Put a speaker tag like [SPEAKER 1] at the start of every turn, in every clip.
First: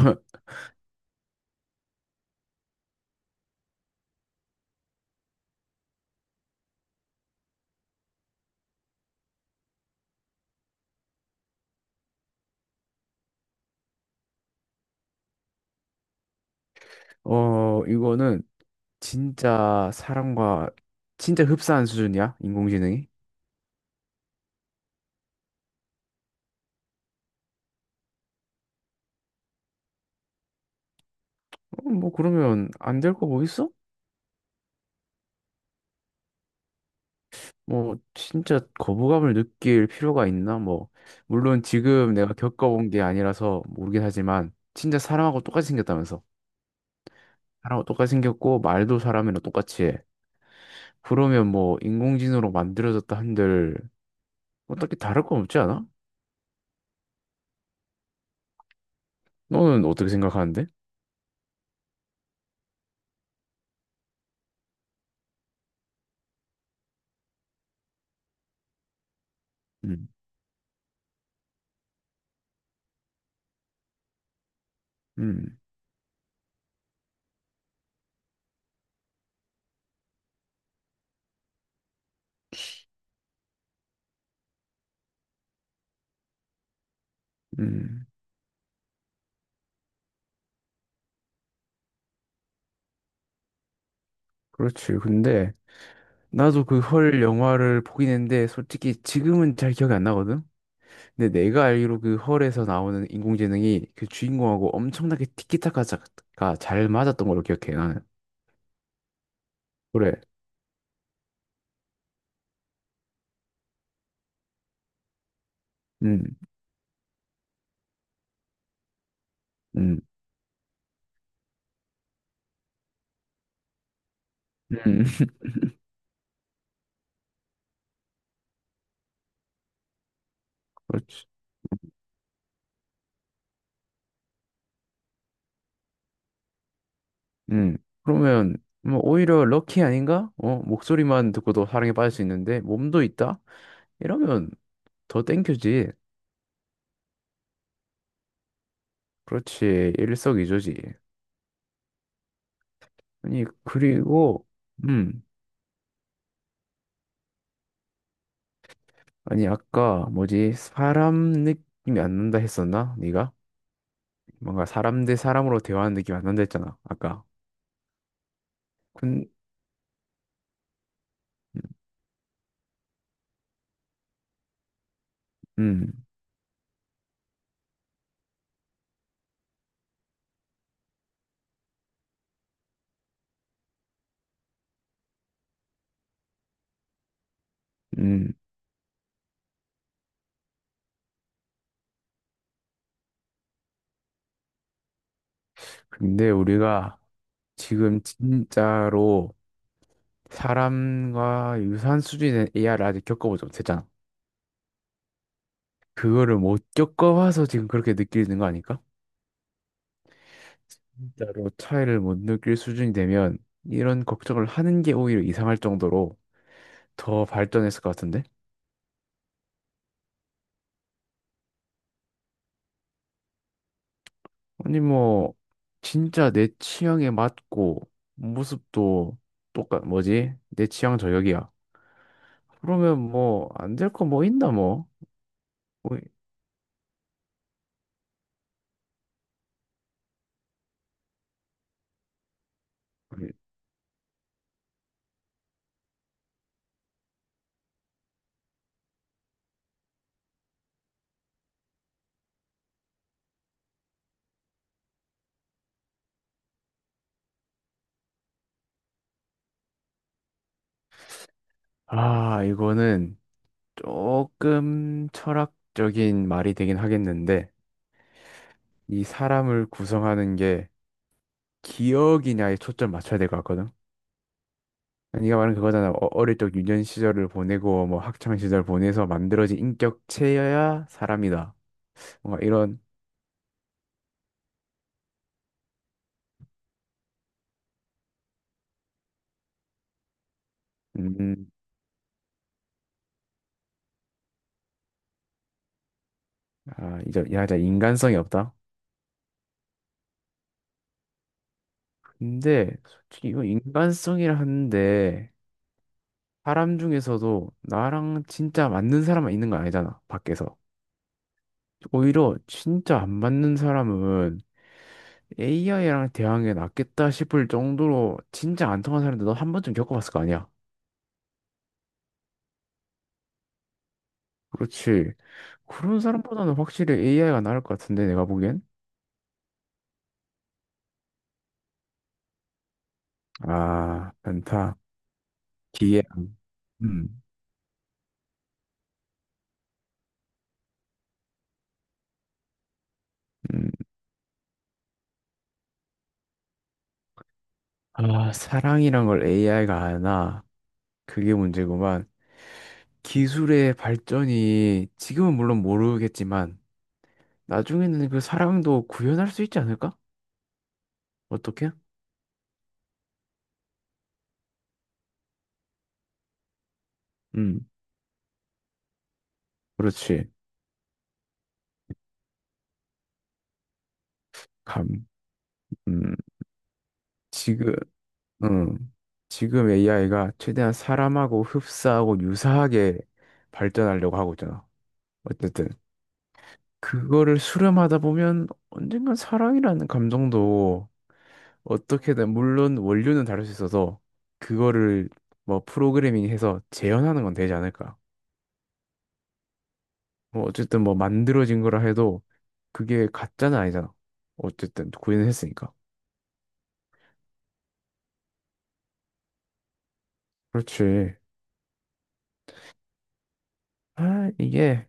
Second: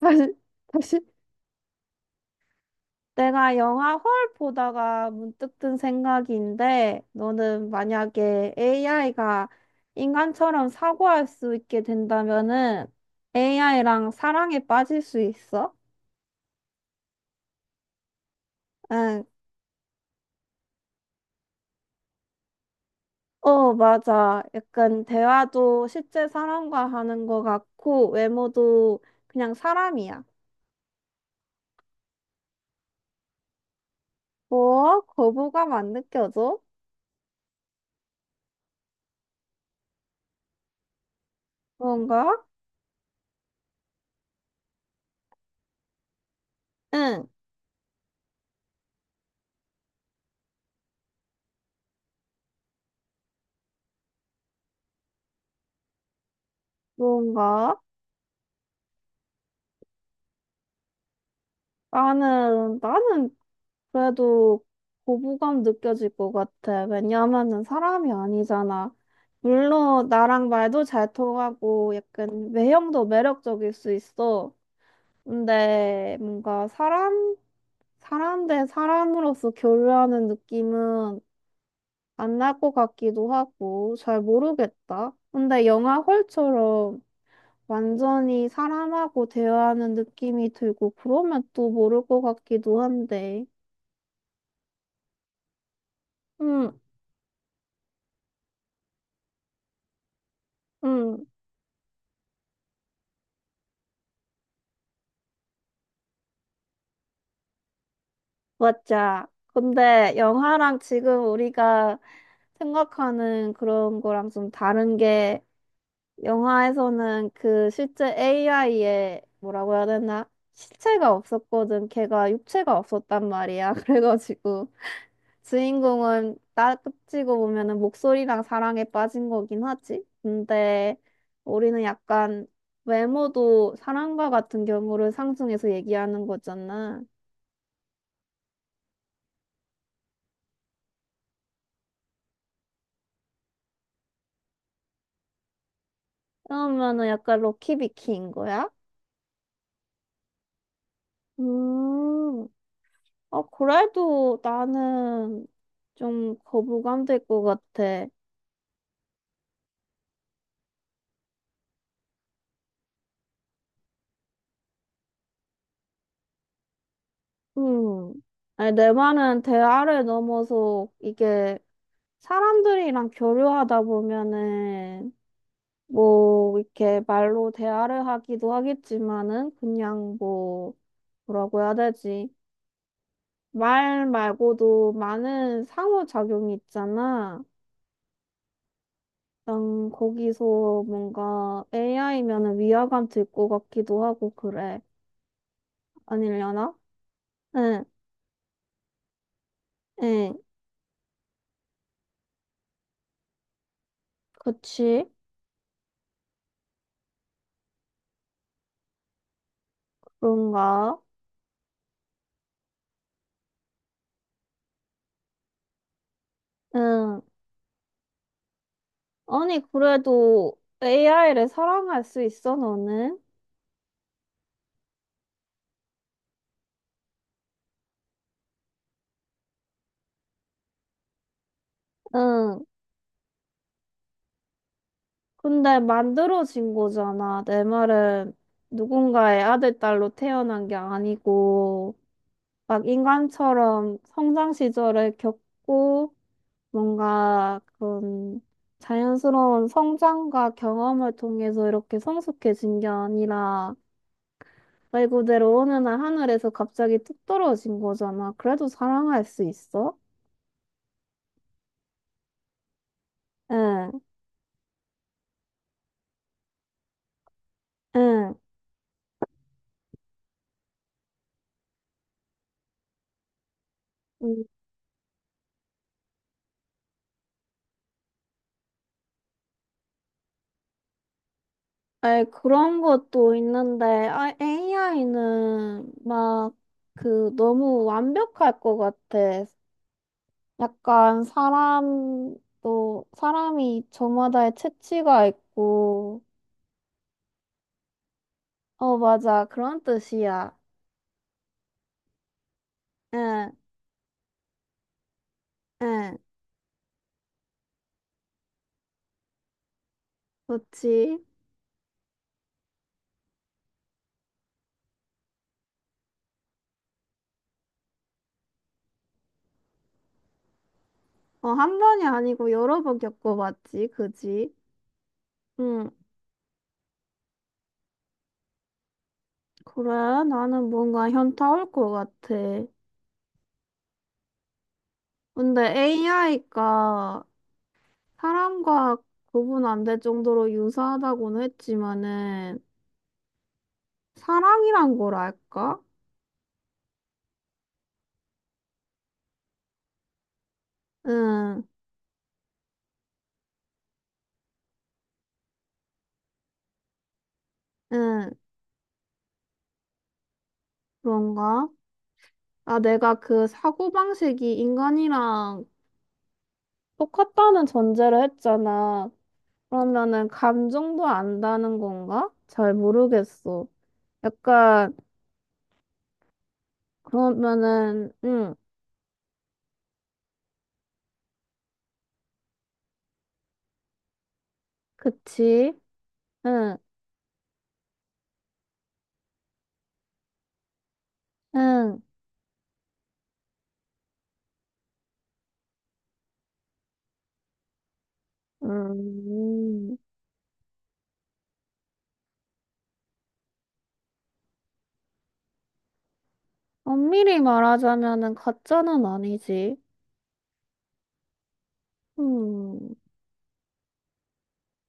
[SPEAKER 1] 다시, 다시. 내가 영화 헐 보다가 문득 든 생각인데, 너는 만약에 AI가 인간처럼 사고할 수 있게 된다면은 AI랑 사랑에 빠질 수 있어?
[SPEAKER 2] 이거는
[SPEAKER 1] 응.
[SPEAKER 2] 진짜 사람과 진짜 흡사한 수준이야, 인공지능이?
[SPEAKER 1] 어, 맞아. 약간 대화도 실제 사람과 하는 것 같고, 외모도 그냥 사람이야.
[SPEAKER 2] 뭐 그러면 안 될 거 뭐 있어?
[SPEAKER 1] 뭐? 거부감 안 느껴져?
[SPEAKER 2] 뭐 진짜 거부감을 느낄 필요가 있나? 뭐 물론 지금
[SPEAKER 1] 뭔가?
[SPEAKER 2] 내가 겪어본 게 아니라서 모르긴 하지만 진짜 사람하고 똑같이 생겼다면서.
[SPEAKER 1] 응.
[SPEAKER 2] 사람하고 똑같이 생겼고 말도 사람이랑 똑같이 해. 그러면 뭐 인공지능으로 만들어졌다 한들 뭐 딱히 다를 건 없지 않아?
[SPEAKER 1] 뭔가?
[SPEAKER 2] 너는 어떻게 생각하는데?
[SPEAKER 1] 나는 그래도 고부감 느껴질 것 같아. 왜냐하면은 사람이 아니잖아. 물론
[SPEAKER 2] 음,
[SPEAKER 1] 나랑 말도 잘 통하고 약간 외형도 매력적일 수 있어.
[SPEAKER 2] 음,
[SPEAKER 1] 근데 뭔가 사람 대 사람으로서 교류하는 느낌은 안 날 것 같기도 하고 잘 모르겠다. 근데 영화 홀처럼
[SPEAKER 2] 음.
[SPEAKER 1] 완전히 사람하고 대화하는 느낌이 들고 그러면 또 모를 것 같기도 한데.
[SPEAKER 2] 그렇지. 근데 나도
[SPEAKER 1] 음.
[SPEAKER 2] 그 헐 영화를 보긴 했는데 솔직히 지금은 잘 기억이 안 나거든.
[SPEAKER 1] 음.
[SPEAKER 2] 근데 내가 알기로 그 헐에서 나오는 인공지능이 그 주인공하고 엄청나게 티키타카가 잘 맞았던 걸로 기억해 나는.
[SPEAKER 1] 맞아. 근데
[SPEAKER 2] 그래.
[SPEAKER 1] 영화랑 지금 우리가 생각하는 그런 거랑 좀 다른 게
[SPEAKER 2] 음,
[SPEAKER 1] 영화에서는 그 실제 AI의 뭐라고 해야
[SPEAKER 2] 음, 음,
[SPEAKER 1] 되나? 실체가 없었거든. 걔가 육체가 없었단 말이야. 그래가지고 주인공은 따지고 보면은 목소리랑 사랑에 빠진 거긴 하지. 근데
[SPEAKER 2] 그렇지.
[SPEAKER 1] 우리는 약간 외모도 사랑과 같은 경우를 상승해서 얘기하는 거잖아.
[SPEAKER 2] 음. 그러면 뭐 오히려 럭키 아닌가? 어 목소리만 듣고도 사랑에 빠질 수 있는데 몸도 있다? 이러면 더 땡큐지.
[SPEAKER 1] 그러면은 약간 럭키비키인 거야?
[SPEAKER 2] 그렇지 일석이조지.
[SPEAKER 1] 음, 어,
[SPEAKER 2] 아니
[SPEAKER 1] 그래도
[SPEAKER 2] 그리고 음,
[SPEAKER 1] 나는 좀 거부감 될 것 같아.
[SPEAKER 2] 아니 아까 뭐지 사람 느낌이 안 난다 했었나? 네가 뭔가 사람 대 사람으로 대화하는 느낌이 안 난다 했잖아 아까.
[SPEAKER 1] 음, 아니, 내
[SPEAKER 2] 근
[SPEAKER 1] 말은 대화를 넘어서 이게 사람들이랑 교류하다 보면은
[SPEAKER 2] 음,
[SPEAKER 1] 뭐 이렇게 말로 대화를 하기도 하겠지만은 그냥 뭐 뭐라고 해야 되지? 말 말고도 많은 상호작용이 있잖아.
[SPEAKER 2] 음.
[SPEAKER 1] 난 거기서 뭔가 AI면은 위화감 들 것 같기도 하고 그래.
[SPEAKER 2] 근데
[SPEAKER 1] 아니려나?
[SPEAKER 2] 우리가
[SPEAKER 1] 응,
[SPEAKER 2] 지금 진짜로
[SPEAKER 1] 응,
[SPEAKER 2] 사람과 유사한 수준의 AI를 아직 겪어보지 못했잖아.
[SPEAKER 1] 그치?
[SPEAKER 2] 그거를 못 겪어봐서 지금 그렇게 느끼는 거 아닐까?
[SPEAKER 1] 그런가?
[SPEAKER 2] 진짜로 차이를 못 느낄 수준이 되면 이런 걱정을 하는 게 오히려 이상할 정도로
[SPEAKER 1] 응.
[SPEAKER 2] 더 발전했을 것 같은데?
[SPEAKER 1] 아니, 그래도 AI를 사랑할 수 있어, 너는?
[SPEAKER 2] 아니 뭐 진짜 내 취향에 맞고 모습도 똑같 뭐지? 내 취향 저격이야.
[SPEAKER 1] 응.
[SPEAKER 2] 그러면 뭐 안 될 거 뭐 있나 뭐?
[SPEAKER 1] 근데
[SPEAKER 2] 뭐
[SPEAKER 1] 만들어진 거잖아. 내 말은 누군가의 아들, 딸로 태어난 게 아니고, 막 인간처럼 성장 시절을 겪고, 뭔가 그런 자연스러운 성장과 경험을 통해서 이렇게 성숙해진 게 아니라 말 그대로 어느 날 하늘에서 갑자기 뚝 떨어진 거잖아. 그래도 사랑할 수 있어?
[SPEAKER 2] 아, 이거는
[SPEAKER 1] 응,
[SPEAKER 2] 조금 철학적인 말이 되긴 하겠는데
[SPEAKER 1] 응.
[SPEAKER 2] 이 사람을 구성하는 게 기억이냐에 초점 맞춰야 될 것 같거든.
[SPEAKER 1] 음,
[SPEAKER 2] 네가 말한 그거잖아. 어릴 적 유년 시절을 보내고 뭐 학창 시절 보내서 만들어진 인격체여야 사람이다.
[SPEAKER 1] 아니,
[SPEAKER 2] 뭔가 이런
[SPEAKER 1] 그런 것도 있는데 AI는 막 그 너무 완벽할 것 같아. 약간
[SPEAKER 2] 음,
[SPEAKER 1] 사람도 사람이 저마다의 체취가 있고
[SPEAKER 2] 아, 이제 야자 인간성이 없다.
[SPEAKER 1] 어 맞아 그런 뜻이야.
[SPEAKER 2] 근데 솔직히 이거
[SPEAKER 1] 응,
[SPEAKER 2] 인간성이라 하는데
[SPEAKER 1] 응,
[SPEAKER 2] 사람 중에서도 나랑 진짜 맞는 사람만 있는 거 아니잖아. 밖에서.
[SPEAKER 1] 그치.
[SPEAKER 2] 오히려 진짜 안 맞는 사람은 AI랑 대항하는 게 낫겠다 싶을 정도로 진짜 안 통한 사람들 너한 번쯤 겪어봤을 거 아니야.
[SPEAKER 1] 어, 한 번이 아니고 여러 번 겪어봤지, 그지?
[SPEAKER 2] 그렇지.
[SPEAKER 1] 응,
[SPEAKER 2] 그런 사람보다는 확실히 AI가 나을 것 같은데 내가 보기엔.
[SPEAKER 1] 그래. 나는 뭔가 현타 올 것 같아.
[SPEAKER 2] 아, 많다.
[SPEAKER 1] 근데
[SPEAKER 2] 기회. 음.
[SPEAKER 1] AI가 사람과 구분 안 될 정도로 유사하다고는 했지만은,
[SPEAKER 2] 음.
[SPEAKER 1] 사랑이란 걸 알까?
[SPEAKER 2] 아, 사랑이란 걸 AI가 아나. 그게
[SPEAKER 1] 응,
[SPEAKER 2] 문제구만. 기술의 발전이 지금은 물론 모르겠지만 나중에는 그
[SPEAKER 1] 응,
[SPEAKER 2] 사랑도 구현할 수 있지 않을까?
[SPEAKER 1] 그런가?
[SPEAKER 2] 어떻게?
[SPEAKER 1] 아, 내가 그 사고방식이 인간이랑 똑같다는
[SPEAKER 2] 음,
[SPEAKER 1] 전제를 했잖아. 그러면은
[SPEAKER 2] 그렇지.
[SPEAKER 1] 감정도 안다는 건가? 잘 모르겠어.
[SPEAKER 2] 감.
[SPEAKER 1] 약간
[SPEAKER 2] 음, 지금,
[SPEAKER 1] 그러면은 응,
[SPEAKER 2] 음, 지금 AI가 최대한 사람하고 흡사하고 유사하게 발전하려고 하고 있잖아. 어쨌든
[SPEAKER 1] 그치? 응,
[SPEAKER 2] 그거를 수렴하다 보면 언젠간 사랑이라는 감정도
[SPEAKER 1] 응,
[SPEAKER 2] 어떻게든 물론 원료는 다를 수 있어서 그거를 뭐 프로그래밍 해서 재현하는 건 되지 않을까?
[SPEAKER 1] 음. 음,
[SPEAKER 2] 뭐 어쨌든 뭐 만들어진 거라 해도 그게 가짜는 아니잖아. 어쨌든 구현을 했으니까.
[SPEAKER 1] 엄밀히 말하자면은 가짜는 아니지.
[SPEAKER 2] 그렇지.
[SPEAKER 1] 음,
[SPEAKER 2] 아, 이게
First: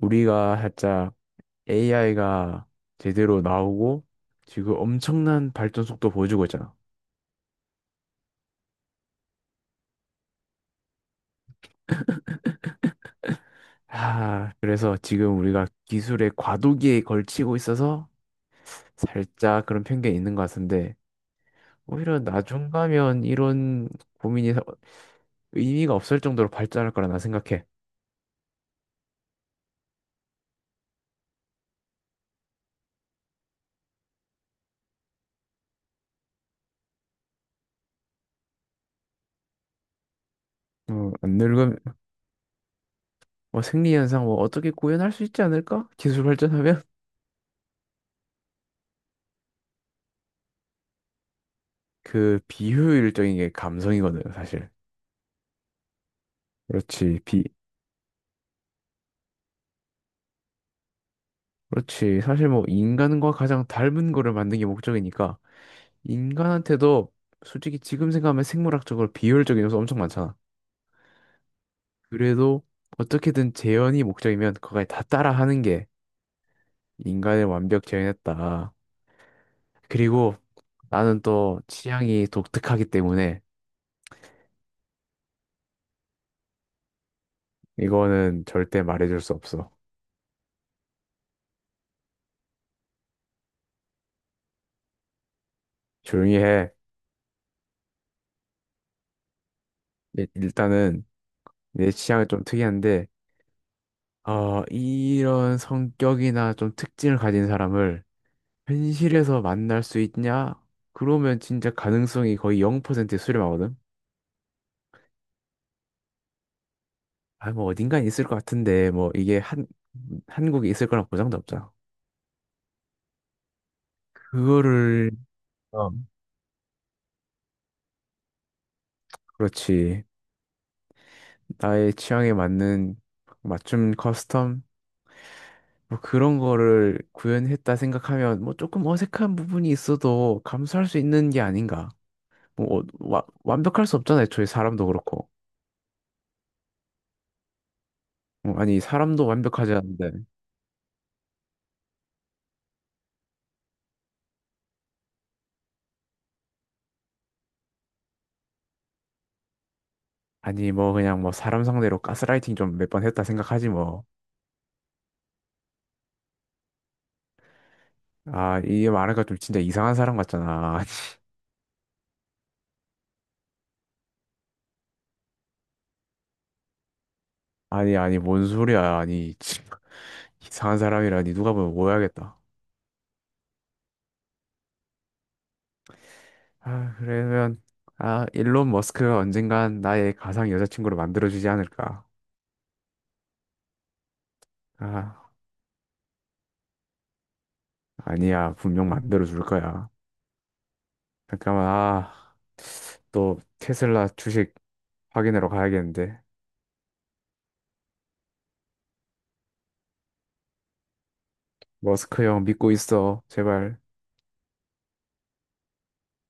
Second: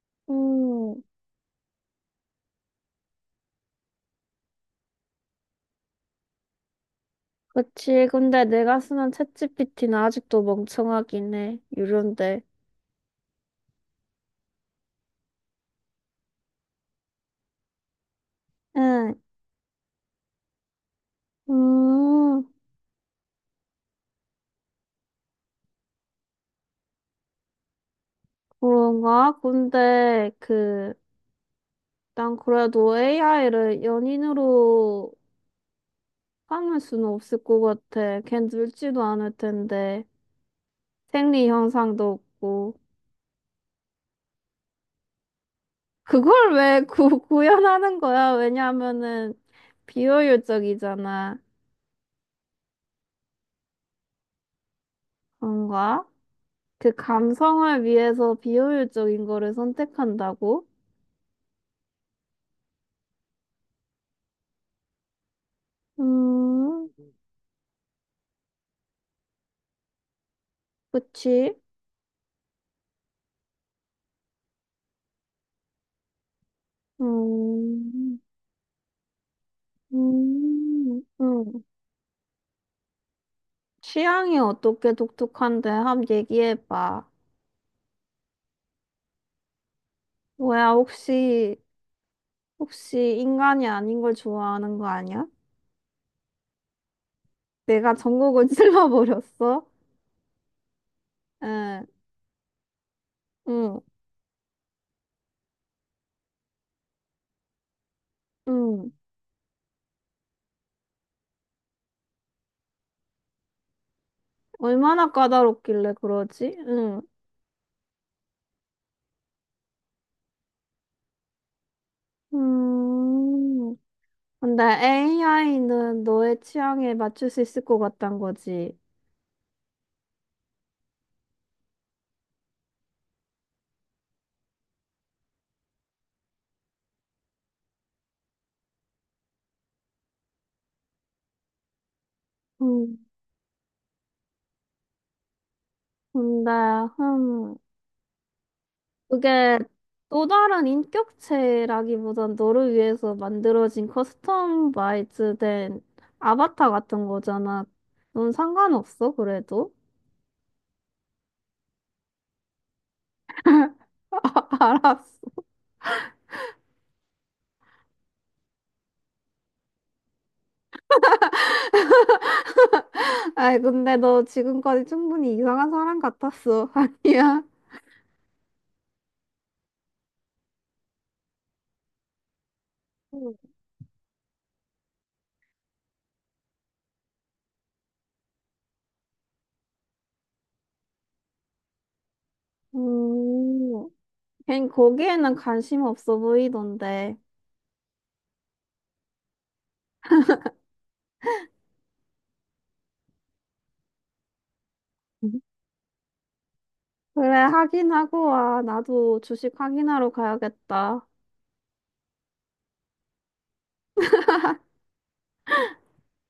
[SPEAKER 2] 우리가
[SPEAKER 1] 음,
[SPEAKER 2] 살짝 AI가 제대로 나오고 지금 엄청난 발전 속도 보여주고 있잖아.
[SPEAKER 1] 그치. 근데 내가 쓰는 챗GPT는 아직도 멍청하긴 해. 유료인데.
[SPEAKER 2] 아, 그래서 지금 우리가 기술의 과도기에 걸치고 있어서
[SPEAKER 1] 응,
[SPEAKER 2] 살짝 그런 편견이 있는 것 같은데 오히려
[SPEAKER 1] 음,
[SPEAKER 2] 나중 가면 이런 고민이 의미가 없을 정도로 발전할 거라 나 생각해.
[SPEAKER 1] 그런가? 근데 그 난 그래도 AI를 연인으로 까맬 수는 없을 것 같아. 걘 늙지도 않을 텐데.
[SPEAKER 2] 어, 안
[SPEAKER 1] 생리
[SPEAKER 2] 늙으면
[SPEAKER 1] 현상도 없고.
[SPEAKER 2] 뭐 생리 현상 뭐 어떻게 구현할 수 있지 않을까? 기술
[SPEAKER 1] 그걸 왜
[SPEAKER 2] 발전하면
[SPEAKER 1] 구현하는 거야? 왜냐면은 비효율적이잖아.
[SPEAKER 2] 그 비효율적인 게 감성이거든, 사실.
[SPEAKER 1] 그런가? 그
[SPEAKER 2] 그렇지. 비
[SPEAKER 1] 감성을 위해서 비효율적인 거를 선택한다고?
[SPEAKER 2] 그렇지. 사실 뭐 인간과 가장 닮은 거를 만든 게 목적이니까
[SPEAKER 1] 음,
[SPEAKER 2] 인간한테도 솔직히 지금 생각하면 생물학적으로 비효율적인 요소 엄청 많잖아.
[SPEAKER 1] 그치?
[SPEAKER 2] 그래도 어떻게든 재현이 목적이면 그걸 다 따라하는 게 인간을 완벽
[SPEAKER 1] 음,
[SPEAKER 2] 재현했다. 그리고
[SPEAKER 1] 음,
[SPEAKER 2] 나는 또
[SPEAKER 1] 음.
[SPEAKER 2] 취향이 독특하기 때문에
[SPEAKER 1] 취향이 어떻게 독특한데? 한번 얘기해봐.
[SPEAKER 2] 이거는 절대 말해줄 수 없어.
[SPEAKER 1] 뭐야, 혹시, 인간이 아닌 걸 좋아하는 거 아니야?
[SPEAKER 2] 조용히 해.
[SPEAKER 1] 내가 전국을 찔러버렸어?
[SPEAKER 2] 일단은
[SPEAKER 1] 응,
[SPEAKER 2] 내 취향이 좀 특이한데,
[SPEAKER 1] 응,
[SPEAKER 2] 어, 이런 성격이나 좀 특징을 가진 사람을
[SPEAKER 1] 응.
[SPEAKER 2] 현실에서 만날 수 있냐? 그러면 진짜 가능성이 거의 0%에 수렴하거든?
[SPEAKER 1] 얼마나 까다롭길래 그러지? 응.
[SPEAKER 2] 아, 뭐 어딘가에 있을 것 같은데, 뭐 이게 한, 한국에 있을 거란 보장도 없잖아.
[SPEAKER 1] 음, 근데
[SPEAKER 2] 그거를, 어.
[SPEAKER 1] AI는 너의 취향에 맞출 수 있을 것 같단 거지.
[SPEAKER 2] 그렇지. 나의 취향에 맞는 맞춤 커스텀? 뭐 그런 거를 구현했다 생각하면 뭐 조금 어색한 부분이 있어도 감수할 수 있는 게 아닌가. 뭐 어,
[SPEAKER 1] 음,
[SPEAKER 2] 완벽할 수 없잖아요. 저희 사람도 그렇고.
[SPEAKER 1] 근데, 음,
[SPEAKER 2] 어, 아니 사람도
[SPEAKER 1] 그게
[SPEAKER 2] 완벽하지 않은데.
[SPEAKER 1] 또 다른 인격체라기보단 너를 위해서 만들어진 커스텀 바이즈 된 아바타 같은 거잖아. 넌 상관없어, 그래도?
[SPEAKER 2] 아니 뭐 그냥 뭐 사람 상대로 가스라이팅 좀 몇 번 했다 생각하지 뭐.
[SPEAKER 1] 알았어.
[SPEAKER 2] 아 이게 말하니까 좀 진짜 이상한 사람 같잖아.
[SPEAKER 1] 아이, 근데 너 지금까지 충분히 이상한 사람 같았어. 아니야?
[SPEAKER 2] 아니 아니 뭔 소리야. 아니 참, 이상한 사람이라니 누가 보면 오해하겠다.
[SPEAKER 1] 음.
[SPEAKER 2] 아 그러면 아 일론 머스크가 언젠간 나의 가상 여자친구를 만들어주지 않을까.
[SPEAKER 1] 음, 걘
[SPEAKER 2] 아.
[SPEAKER 1] 거기에는 관심 없어 보이던데.
[SPEAKER 2] 아니야, 분명 만들어 줄 거야. 잠깐만, 아, 또 테슬라 주식 확인하러 가야겠는데.
[SPEAKER 1] 그래, 확인하고 와. 나도 주식 확인하러 가야겠다.
[SPEAKER 2] 머스크 형 믿고 있어, 제발.